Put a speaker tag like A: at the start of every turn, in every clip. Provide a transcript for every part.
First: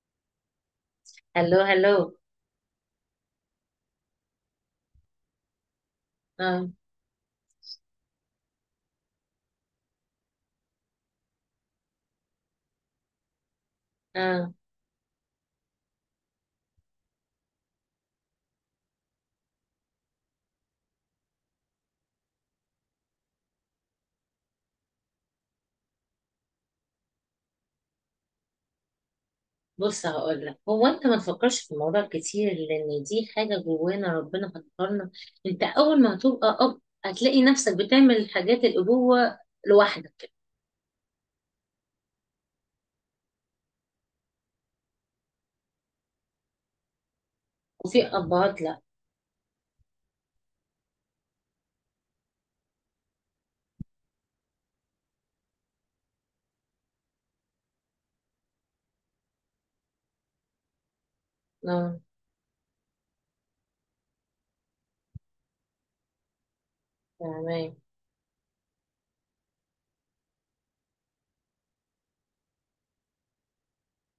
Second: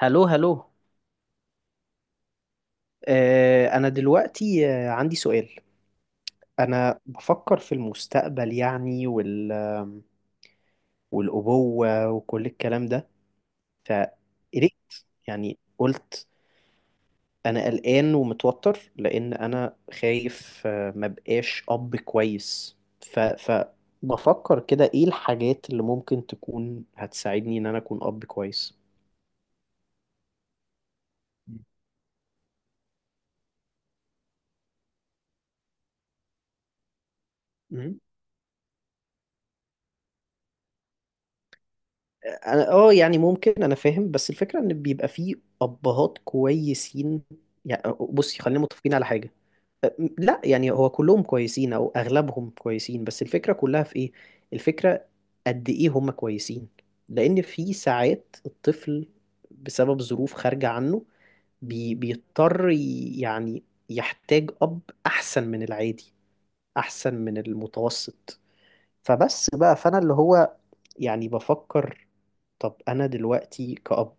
A: هلو هلو.
B: هلو هلو.
A: أنا دلوقتي عندي سؤال.
B: اه،
A: أنا بفكر في المستقبل يعني والأبوة وكل الكلام ده.
B: اه.
A: فقلقت يعني قلت أنا قلقان ومتوتر لأن أنا خايف ما بقاش أب كويس. ف... فبفكر كده إيه الحاجات اللي ممكن تكون هتساعدني إن أنا أكون أب كويس.
B: بص هقول لك، هو انت ما تفكرش في الموضوع كتير لان دي حاجه جوانا ربنا فكرنا. انت اول ما هتبقى اب هتلاقي نفسك
A: مم.
B: بتعمل حاجات الابوه لوحدك.
A: انا اه يعني ممكن انا فاهم، بس الفكره ان بيبقى فيه ابهات كويسين يعني.
B: وفي
A: بصي خلينا
B: ابهات لا.
A: متفقين على حاجه، لا يعني هو كلهم كويسين او اغلبهم كويسين، بس الفكره كلها في ايه؟ الفكره قد ايه هم كويسين؟ لان في ساعات الطفل بسبب ظروف خارجه عنه
B: اه،
A: يعني يحتاج اب احسن من العادي، احسن من
B: تمام.
A: المتوسط. فبس بقى فانا اللي هو يعني بفكر، طب انا دلوقتي كأب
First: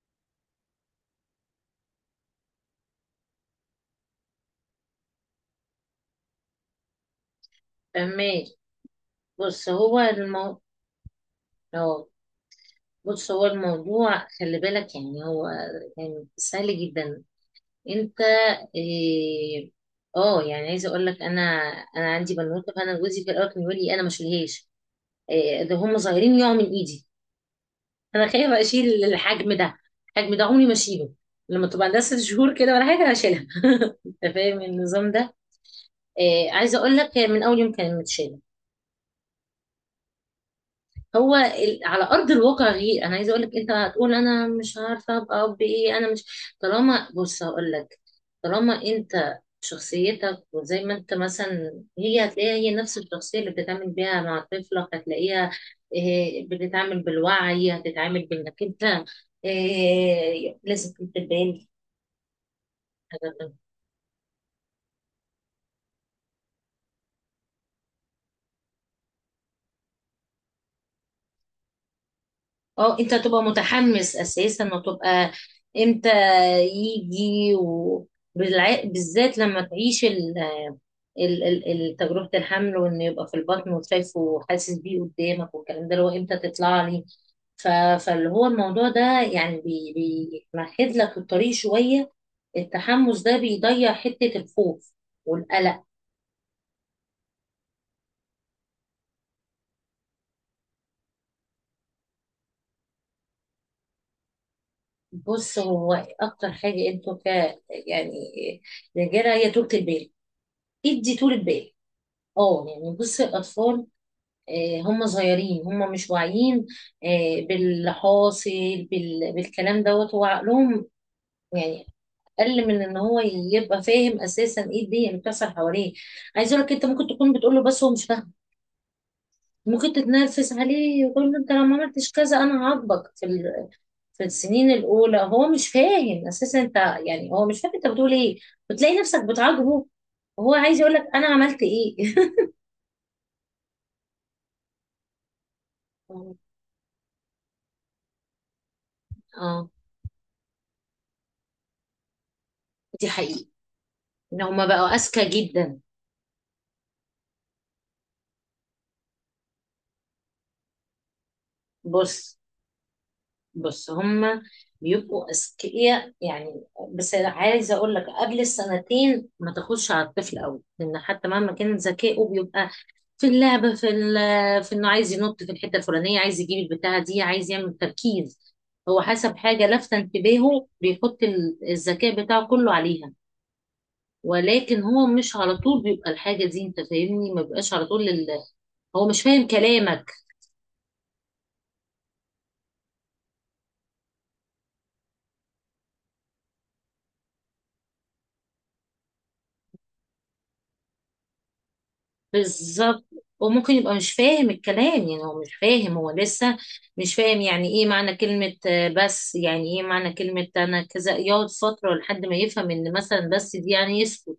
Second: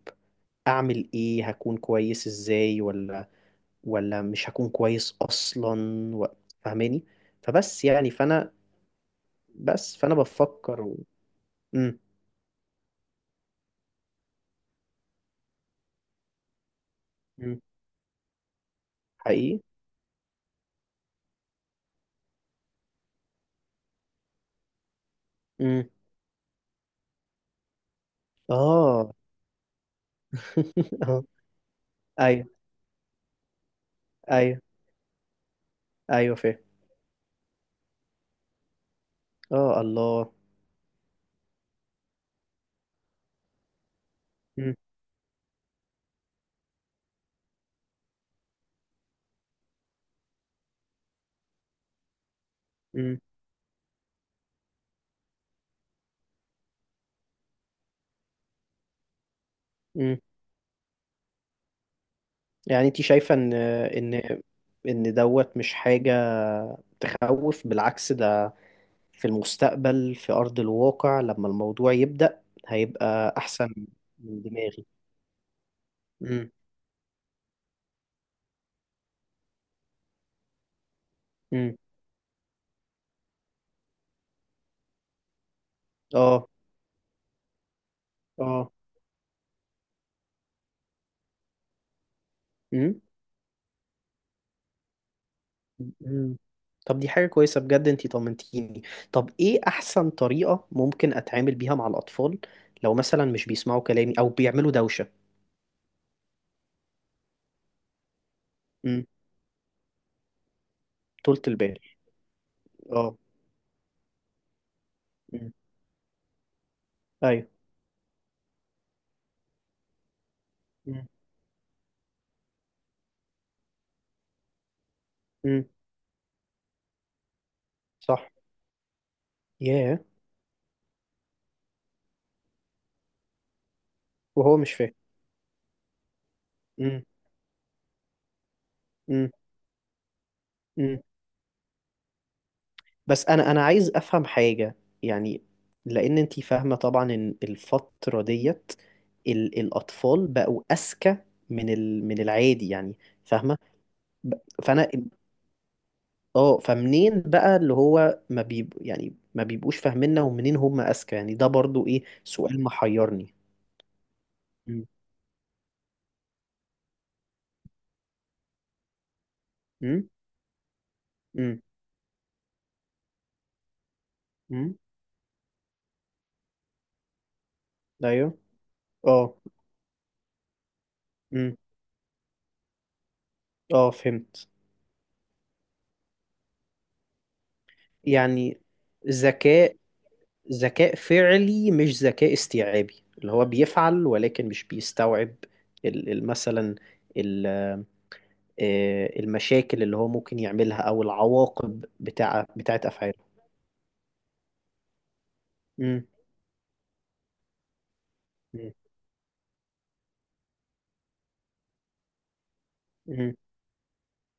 A: اعمل ايه؟ هكون كويس ازاي ولا مش هكون كويس اصلا و... فاهماني؟ فبس يعني
B: تمام.
A: فانا،
B: بص
A: بس
B: هو
A: فانا
B: المو
A: بفكر مم.
B: اه، بص هو الموضوع، خلي بالك، يعني هو يعني سهل جدا.
A: مم.
B: انت،
A: حقيقي.
B: إيه، اه، يعني عايزه اقول لك، انا عندي بنوته. فانا جوزي في الاول كان يقول لي انا ما اشيلهاش، ده
A: مم.
B: هم صغيرين يقعوا من ايدي. انا خايفه اشيل
A: اه.
B: الحجم ده، الحجم ده عمري ما اشيله،
A: آه.
B: لما تبقى عندها ست
A: ايوه.
B: شهور كده ولا حاجه هشيلها. انت
A: ايوه.
B: فاهم النظام ده؟
A: ايوه فاهم.
B: عايزه اقول لك، هي من اول يوم كانت متشاله،
A: اه الله.
B: على ارض الواقع غير. انا عايزه اقول لك، انت هتقول انا
A: مم.
B: مش عارفه ابقى اب، ايه، انا مش. طالما بص هقول لك طالما انت، شخصيتك، وزي ما انت مثلا هي هتلاقيها، هي نفس
A: مم.
B: الشخصيه اللي بتتعامل بيها مع طفلك هتلاقيها، بتتعامل بالوعي، هتتعامل بانك انت،
A: مم.
B: لازم تبان.
A: يعني انت شايفة ان ان دوت مش حاجة تخوف؟ بالعكس، ده في المستقبل في أرض الواقع لما الموضوع يبدأ
B: اه، انت
A: هيبقى
B: تبقى
A: أحسن
B: متحمس
A: من
B: اساسا
A: دماغي.
B: وتبقى، امتى
A: امم
B: يجي، بالذات لما تعيش
A: امم.
B: تجربة الحمل، وان يبقى في البطن وشايفه وحاسس بيه قدامك، والكلام ده اللي هو امتى
A: اه.
B: تطلع لي. ف- فاللي هو
A: اه.
B: الموضوع ده، يعني بيمهد لك الطريق شوية،
A: مم.
B: التحمس ده بيضيع حتة الخوف والقلق.
A: مم. طب دي حاجة كويسة بجد، انتي طمنتيني. طب ايه أحسن طريقة ممكن أتعامل بيها مع الأطفال لو مثلا مش بيسمعوا كلامي أو بيعملوا دوشة؟
B: بص، هو اكتر حاجة انتوا ك يعني،
A: مم.
B: رجالة، هي طولة البال، ادي طولة
A: طولة
B: بال.
A: البال.
B: اه، يعني
A: اه.
B: بصي الأطفال، هم
A: مم.
B: صغيرين هم مش واعيين
A: أيوه.
B: باللي حاصل. بالكلام دوت هو عقلهم
A: مم.
B: يعني أقل من إن هو يبقى فاهم أساسا إيه الدنيا اللي بتحصل
A: مم.
B: حواليه. عايز أقول لك، أنت ممكن تكون بتقول له بس هو مش
A: صح.
B: فاهم. ممكن
A: ياه.
B: تتنرفز عليه وتقول له: أنت لو ما عملتش كذا أنا هعاقبك في
A: وهو
B: السنين
A: مش فاهم.
B: الأولى هو مش فاهم أساسا أنت،
A: مم.
B: يعني هو مش فاهم أنت بتقول إيه. بتلاقي نفسك
A: مم.
B: بتعاقبه وهو عايز يقول
A: مم.
B: لك أنا عملت إيه.
A: بس انا عايز افهم حاجة يعني، لان انتي فاهمة طبعا ان الفترة ديت
B: اه،
A: الاطفال بقوا اذكى من العادي يعني،
B: دي حقيقة.
A: فاهمة؟ ب-
B: ان هما بقوا
A: فانا
B: اذكى جدا.
A: اه، فمنين بقى اللي هو ما بيب... يعني ما بيبقوش فاهميننا ومنين هم اذكى يعني؟ ده برضو ايه،
B: بص،
A: سؤال محيرني.
B: بص، هما
A: امم
B: بيبقوا اذكياء، يعني، بس عايزه اقول لك قبل السنتين ما تاخدش على
A: امم
B: الطفل قوي، لان حتى مهما
A: امم
B: كان ذكائه بيبقى في اللعبه، في
A: امم.
B: انه عايز ينط في الحته الفلانيه، عايز يجيب البتاعه دي، عايز يعمل
A: ايوه.
B: تركيز. هو
A: اه.
B: حسب حاجه لافته انتباهه بيحط
A: امم.
B: الذكاء بتاعه كله عليها،
A: اه فهمت.
B: ولكن هو مش على طول بيبقى الحاجه دي، انت فاهمني، ما بيبقاش على طول
A: يعني
B: هو مش فاهم
A: ذكاء،
B: كلامك.
A: ذكاء فعلي مش ذكاء استيعابي، اللي هو بيفعل ولكن مش بيستوعب مثلا ال- المشاكل اللي هو ممكن يعملها او العواقب بتاعت
B: بالظبط،
A: افعاله.
B: وممكن يبقى مش فاهم الكلام، يعني هو مش فاهم،
A: امم
B: هو لسه مش فاهم يعني ايه معنى كلمة، بس يعني ايه معنى كلمة انا كذا، يقعد فترة لحد ما يفهم ان مثلا
A: امم
B: بس دي يعني يسكت.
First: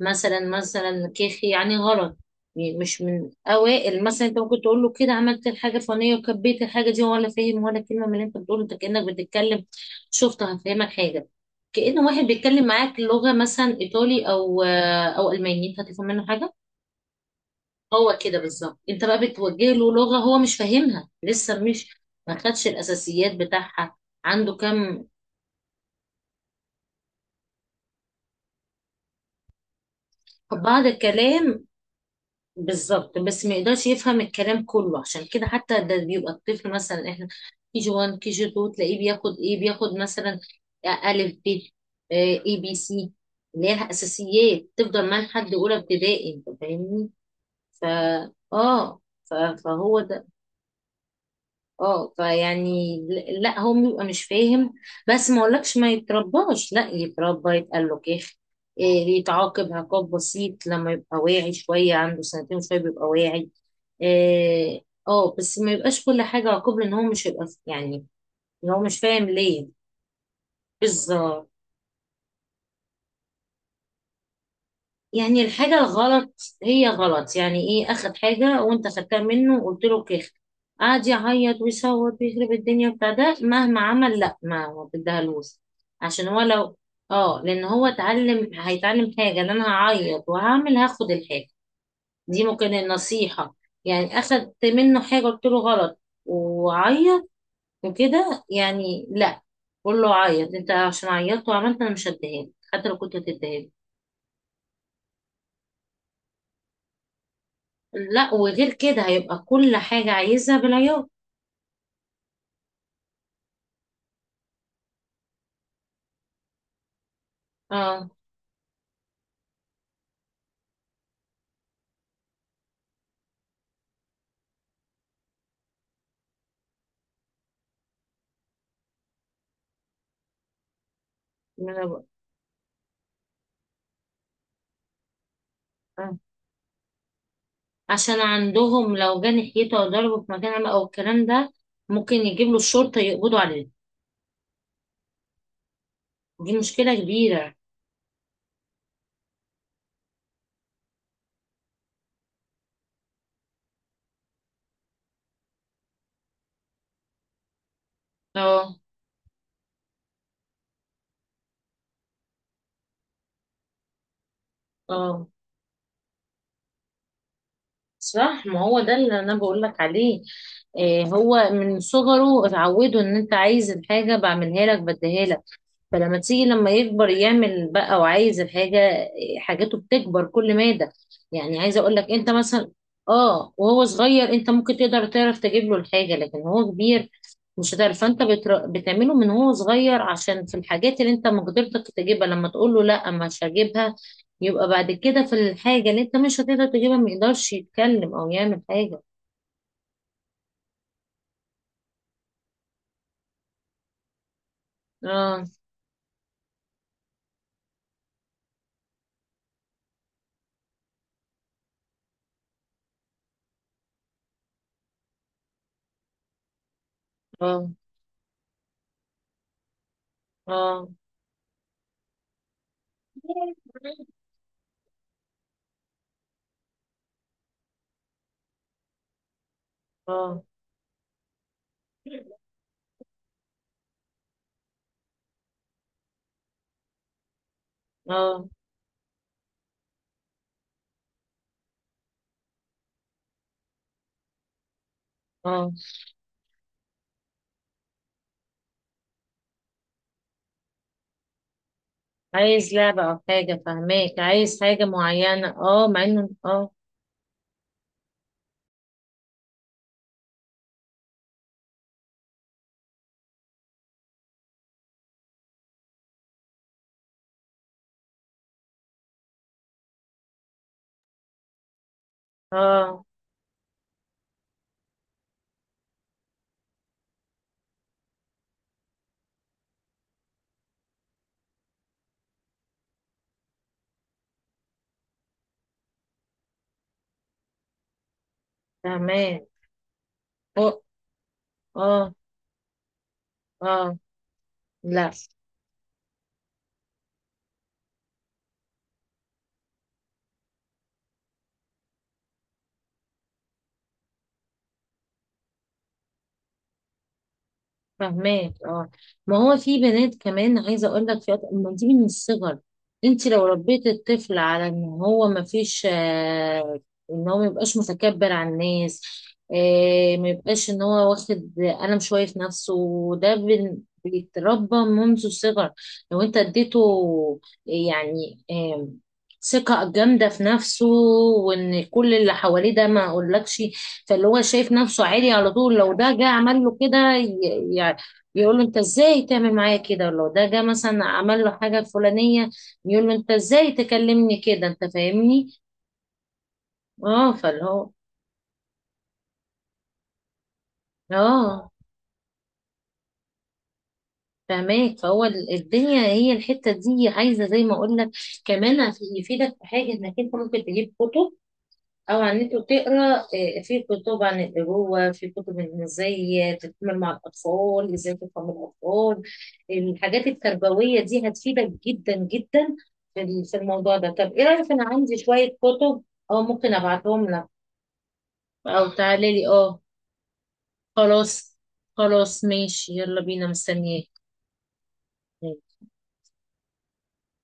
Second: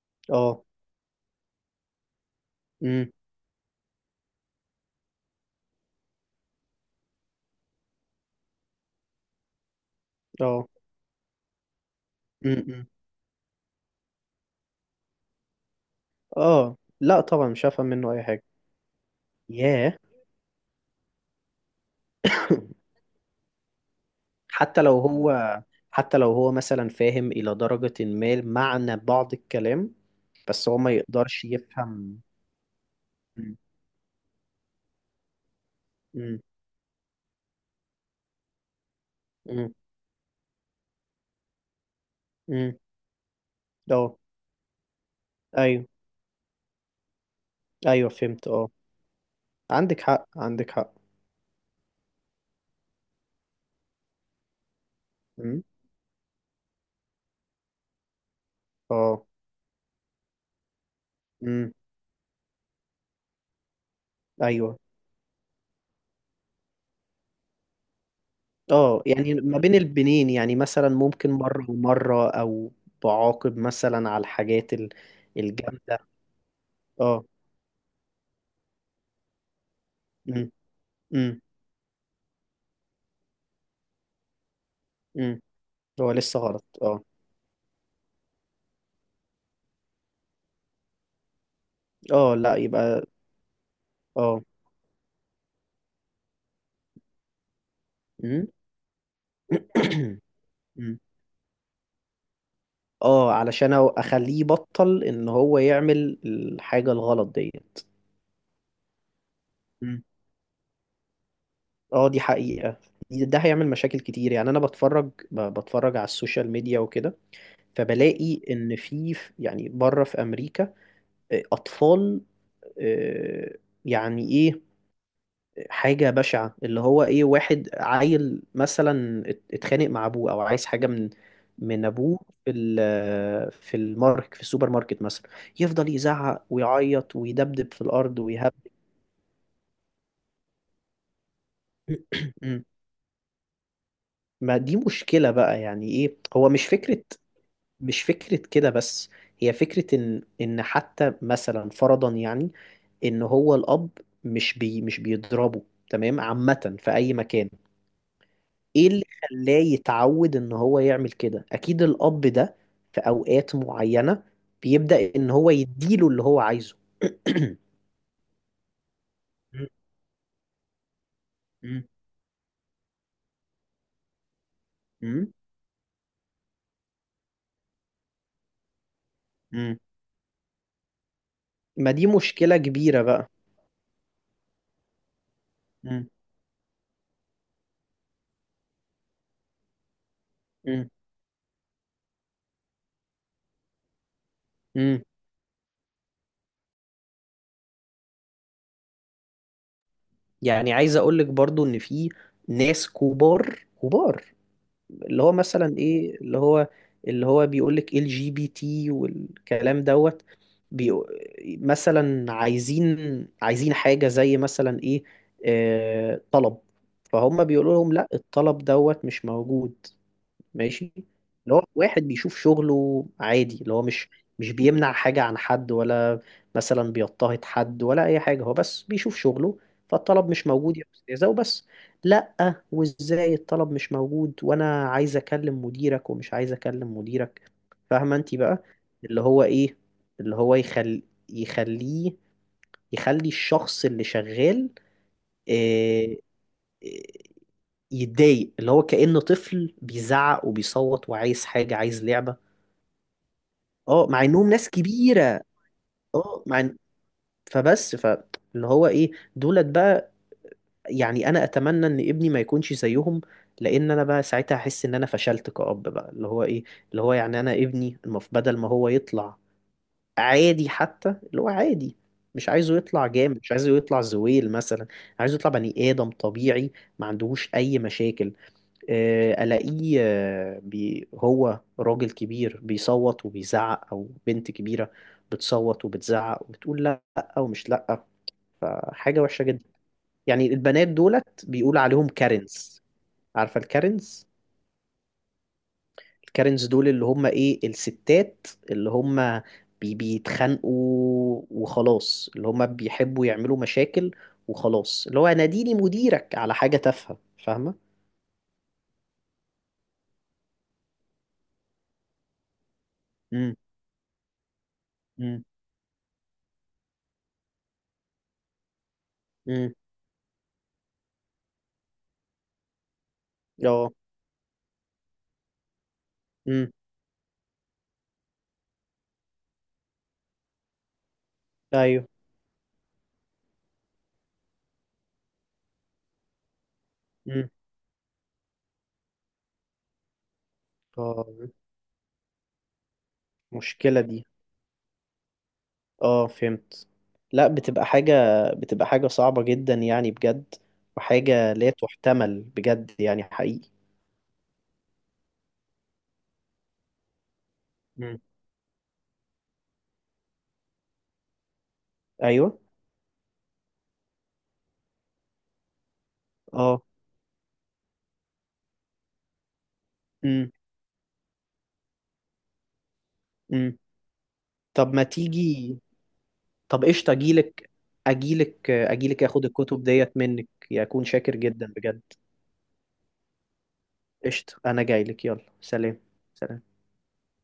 B: مثلا
A: اه.
B: مثلا، كيخي يعني غلط، يعني مش
A: امم.
B: من اوائل. مثلا انت ممكن تقول له كده عملت الحاجة الفلانية وكبيت الحاجة دي، ولا فاهم ولا كلمة من اللي انت بتقوله، انت كأنك بتتكلم. شفت؟
A: اه.
B: هفهمك حاجة، كأن واحد بيتكلم
A: امم.
B: معاك لغة مثلا ايطالي، او او الماني، انت هتفهم منه حاجة؟
A: اه لا طبعا مش هفهم منه
B: هو
A: اي
B: كده
A: حاجه.
B: بالظبط، انت بقى بتوجه له
A: ياه.
B: لغة هو مش فاهمها لسه، مش ما خدش الاساسيات بتاعها، عنده
A: حتى لو
B: كم،
A: هو حتى لو هو مثلا فاهم الى درجه ما معنى بعض الكلام، بس هو
B: بعض
A: ما يقدرش
B: الكلام.
A: يفهم.
B: بالظبط، بس ما
A: امم
B: يقدرش يفهم الكلام كله، عشان كده حتى ده بيبقى
A: امم
B: الطفل مثلا، احنا كي جي 1 كي جي 2، تلاقيه بياخد ايه، بياخد مثلا الف ب، اي بي سي، اللي هي
A: امم.
B: الاساسيات تفضل معاه لحد اولى
A: ايوه.
B: ابتدائي، انت فاهمني؟ فا
A: ايوه فهمت اه.
B: فهو
A: عندك
B: ده.
A: حق، عندك حق.
B: اه، لا هو بيبقى مش فاهم، بس ما
A: امم.
B: اقولكش ما يترباش، لا يتربى يتقال له كيخ،
A: اه.
B: يتعاقب عقاب بسيط لما يبقى واعي
A: امم.
B: شوية، عنده سنتين وشوية بيبقى واعي،
A: ايوه.
B: إيه، اه، بس ما يبقاش كل حاجة عقاب، لان هو مش هيبقى، يعني إن هو مش
A: اه
B: فاهم
A: يعني ما
B: ليه.
A: بين البنين يعني مثلا ممكن
B: بالظبط،
A: مرة ومرة او بعاقب مثلا على الحاجات
B: يعني الحاجة
A: الجامدة.
B: الغلط هي
A: اه.
B: غلط، يعني ايه، اخد حاجة وانت خدتها منه وقلت له كيخ،
A: امم
B: قعد
A: امم
B: يعيط ويصوت ويخرب الدنيا بتاع ده، مهما عمل لا، ما
A: امم.
B: تديهالوش،
A: هو
B: عشان
A: لسه
B: هو
A: غلط
B: لو،
A: اه.
B: اه، لان هو اتعلم هيتعلم حاجة ان انا هعيط وهعمل هاخد الحاجة.
A: اه
B: دي
A: لا
B: ممكن
A: يبقى.
B: النصيحة، يعني
A: اه.
B: اخدت منه حاجة قلت له غلط، وعيط وكده،
A: امم.
B: يعني لا. قول له: عيط انت
A: أمم.
B: عشان عيطت وعملت، انا مش هديهالك حتى لو كنت
A: اه
B: هتديهالي،
A: علشان اخليه يبطل ان هو يعمل الحاجة الغلط ديت.
B: لا، وغير كده هيبقى كل حاجة عايزها بالعيار.
A: اه دي حقيقة. ده هيعمل مشاكل كتير. يعني انا بتفرج بتفرج على السوشيال ميديا وكده،
B: اه،
A: فبلاقي ان يعني بره في امريكا اطفال، آه، يعني ايه، حاجة بشعة اللي هو ايه، واحد عيل مثلا اتخانق مع ابوه او عايز حاجة
B: ما أنا
A: من
B: بقول-
A: ابوه في في المارك، في السوبر ماركت مثلا، يفضل
B: آه.
A: يزعق ويعيط ويدبدب في الارض
B: عشان
A: ويهب.
B: عندهم لو جه ناحيته او ضربه في مكان عام او الكلام ده، ممكن يجيب له
A: مم.
B: الشرطة يقبضوا عليه،
A: ما دي مشكلة بقى. يعني ايه، هو
B: دي
A: مش
B: مشكلة
A: فكرة،
B: كبيرة.
A: مش فكرة كده بس، هي فكرة إن حتى مثلا فرضا يعني إن هو الأب مش بيضربه تمام عامة في أي مكان،
B: اه،
A: إيه اللي خلاه يتعود إن هو يعمل كده؟ أكيد الأب ده في أوقات معينة بيبدأ
B: اه،
A: إن هو يديله اللي هو عايزه.
B: صح، ما هو ده اللي انا بقول لك عليه، إيه، هو
A: مم.
B: من
A: مم.
B: صغره اتعودوا ان انت عايز الحاجة، بعملها لك، بديها
A: مم.
B: لك، فلما تيجي لما يكبر، يعمل بقى وعايز الحاجة، حاجاته
A: مم.
B: بتكبر كل مادة. يعني عايزة
A: ما
B: اقول لك
A: دي
B: انت
A: مشكلة
B: مثلا،
A: كبيرة بقى.
B: اه، وهو صغير انت ممكن تقدر تعرف تجيب له
A: مم.
B: الحاجة، لكن هو كبير مش هتعرف. فانت بتعمله من هو صغير عشان في
A: مم.
B: الحاجات اللي انت مقدرتك تجيبها، لما تقول له لا مش هجيبها يبقى بعد
A: مم.
B: كده في الحاجة اللي انت مش هتقدر تجيبها ما يقدرش يتكلم او يعمل حاجة.
A: يعني عايز أقولك برضو إن في ناس كبار كبار، اللي هو
B: اه،
A: مثلا ايه، اللي هو، اللي هو بيقول لك ال جي بي تي والكلام دوت، بيقو- مثلا عايزين، عايزين حاجة زي مثلا ايه، طلب فهم،
B: اه،
A: بيقولوا لهم لا الطلب دوت مش موجود،
B: اه،
A: ماشي، اللي هو واحد بيشوف شغله عادي، اللي هو مش مش بيمنع حاجة عن حد ولا مثلا بيضطهد حد ولا أي حاجة، هو بس بيشوف شغله.
B: اه،
A: فالطلب
B: اه.
A: مش موجود يا أستاذة وبس. لأ وإزاي الطلب مش موجود، وأنا عايز أكلم مديرك ومش عايز أكلم مديرك. فاهمة أنت
B: آه،
A: بقى، اللي هو إيه، اللي هو يخليه، يخلي الشخص اللي شغال
B: آه.
A: آه، يتضايق، اللي هو كأنه طفل بيزعق وبيصوت وعايز حاجة، عايز لعبة.
B: عايز لعبة أو حاجة،
A: اه
B: فهماك،
A: مع انهم
B: عايز
A: ناس
B: حاجة
A: كبيرة.
B: معينة، اه، مع انه،
A: اه مع
B: اه،
A: فبس فاللي هو ايه، دولت بقى، يعني انا اتمنى ان ابني ما يكونش زيهم، لان انا بقى ساعتها احس ان انا فشلت كأب بقى. اللي هو ايه، اللي هو يعني انا ابني المف، بدل ما هو يطلع عادي، حتى اللي هو عادي، مش عايزه
B: اه،
A: يطلع جامد، مش عايزه يطلع زويل مثلا، عايزه يطلع بني آدم طبيعي ما عندهوش اي مشاكل. الاقيه هو راجل كبير بيصوت وبيزعق، او بنت كبيره بتصوت وبتزعق وبتقول لا ومش لا، فحاجه وحشه
B: فهماك،
A: جدا. يعني
B: أو-
A: البنات دولت بيقول عليهم
B: اه،
A: كارنز. عارفه
B: اه،
A: الكارنز؟
B: لا
A: الكارنز دول اللي هم ايه، الستات اللي هم بيتخانقوا وخلاص، اللي هم بيحبوا يعملوا مشاكل وخلاص، اللي هو ناديني مديرك على حاجه تافهه. فاهمه.
B: فهماك، اه. ما هو في بنات كمان، عايزه اقول لك ما دي من الصغر. انت لو
A: امم
B: ربيت الطفل على ان هو ما
A: امم
B: فيش آه، ان هو ما يبقاش متكبر على الناس،
A: امم.
B: آه، ما يبقاش ان هو واخد قلم شويه في نفسه، وده
A: اه.
B: بيتربى منذ الصغر. لو انت
A: امم.
B: اديته، يعني، آه، ثقة جامدة في نفسه، وان
A: ايوه.
B: كل اللي حواليه ده ما اقولكش، فاللي هو شايف نفسه عالي على طول. لو ده جه عمل له كده،
A: مم.
B: يقول له: انت ازاي تعمل معايا كده؟ ولو ده جه مثلا
A: اه
B: عمل له حاجه الفلانيه، يقول له: انت ازاي
A: مشكلة دي.
B: تكلمني كده؟ انت فاهمني؟
A: اه فهمت.
B: اه،
A: لا
B: فاللي
A: بتبقى
B: هو،
A: حاجة، بتبقى حاجة صعبة جدا يعني بجد، وحاجة
B: اه،
A: لا تحتمل بجد يعني حقيقي.
B: فاهمك. فهو الدنيا هي الحته دي، عايزه زي ما اقول لك،
A: مم.
B: كمان عشان يفيدك في حاجه، انك انت ممكن تجيب كتب او على النت
A: ايوه.
B: وتقرا، في كتب عن الابوه، في كتب إن ازاي
A: اه.
B: تتعامل مع الاطفال، ازاي تفهم الاطفال، الحاجات
A: امم
B: التربويه دي هتفيدك جدا جدا في
A: امم.
B: الموضوع ده. طب ايه رايك؟ انا
A: طب ما
B: عندي شويه
A: تيجي.
B: كتب او ممكن
A: طب قشطة
B: ابعتهم لك
A: اجيلك، اجيلك
B: او
A: اجيلك
B: تعالي لي.
A: اخد
B: اه،
A: الكتب ديت منك، يكون شاكر
B: خلاص،
A: جدا بجد.
B: خلاص ماشي، يلا بينا، مستنياك.
A: قشطة انا جايلك، يلا سلام. سلام.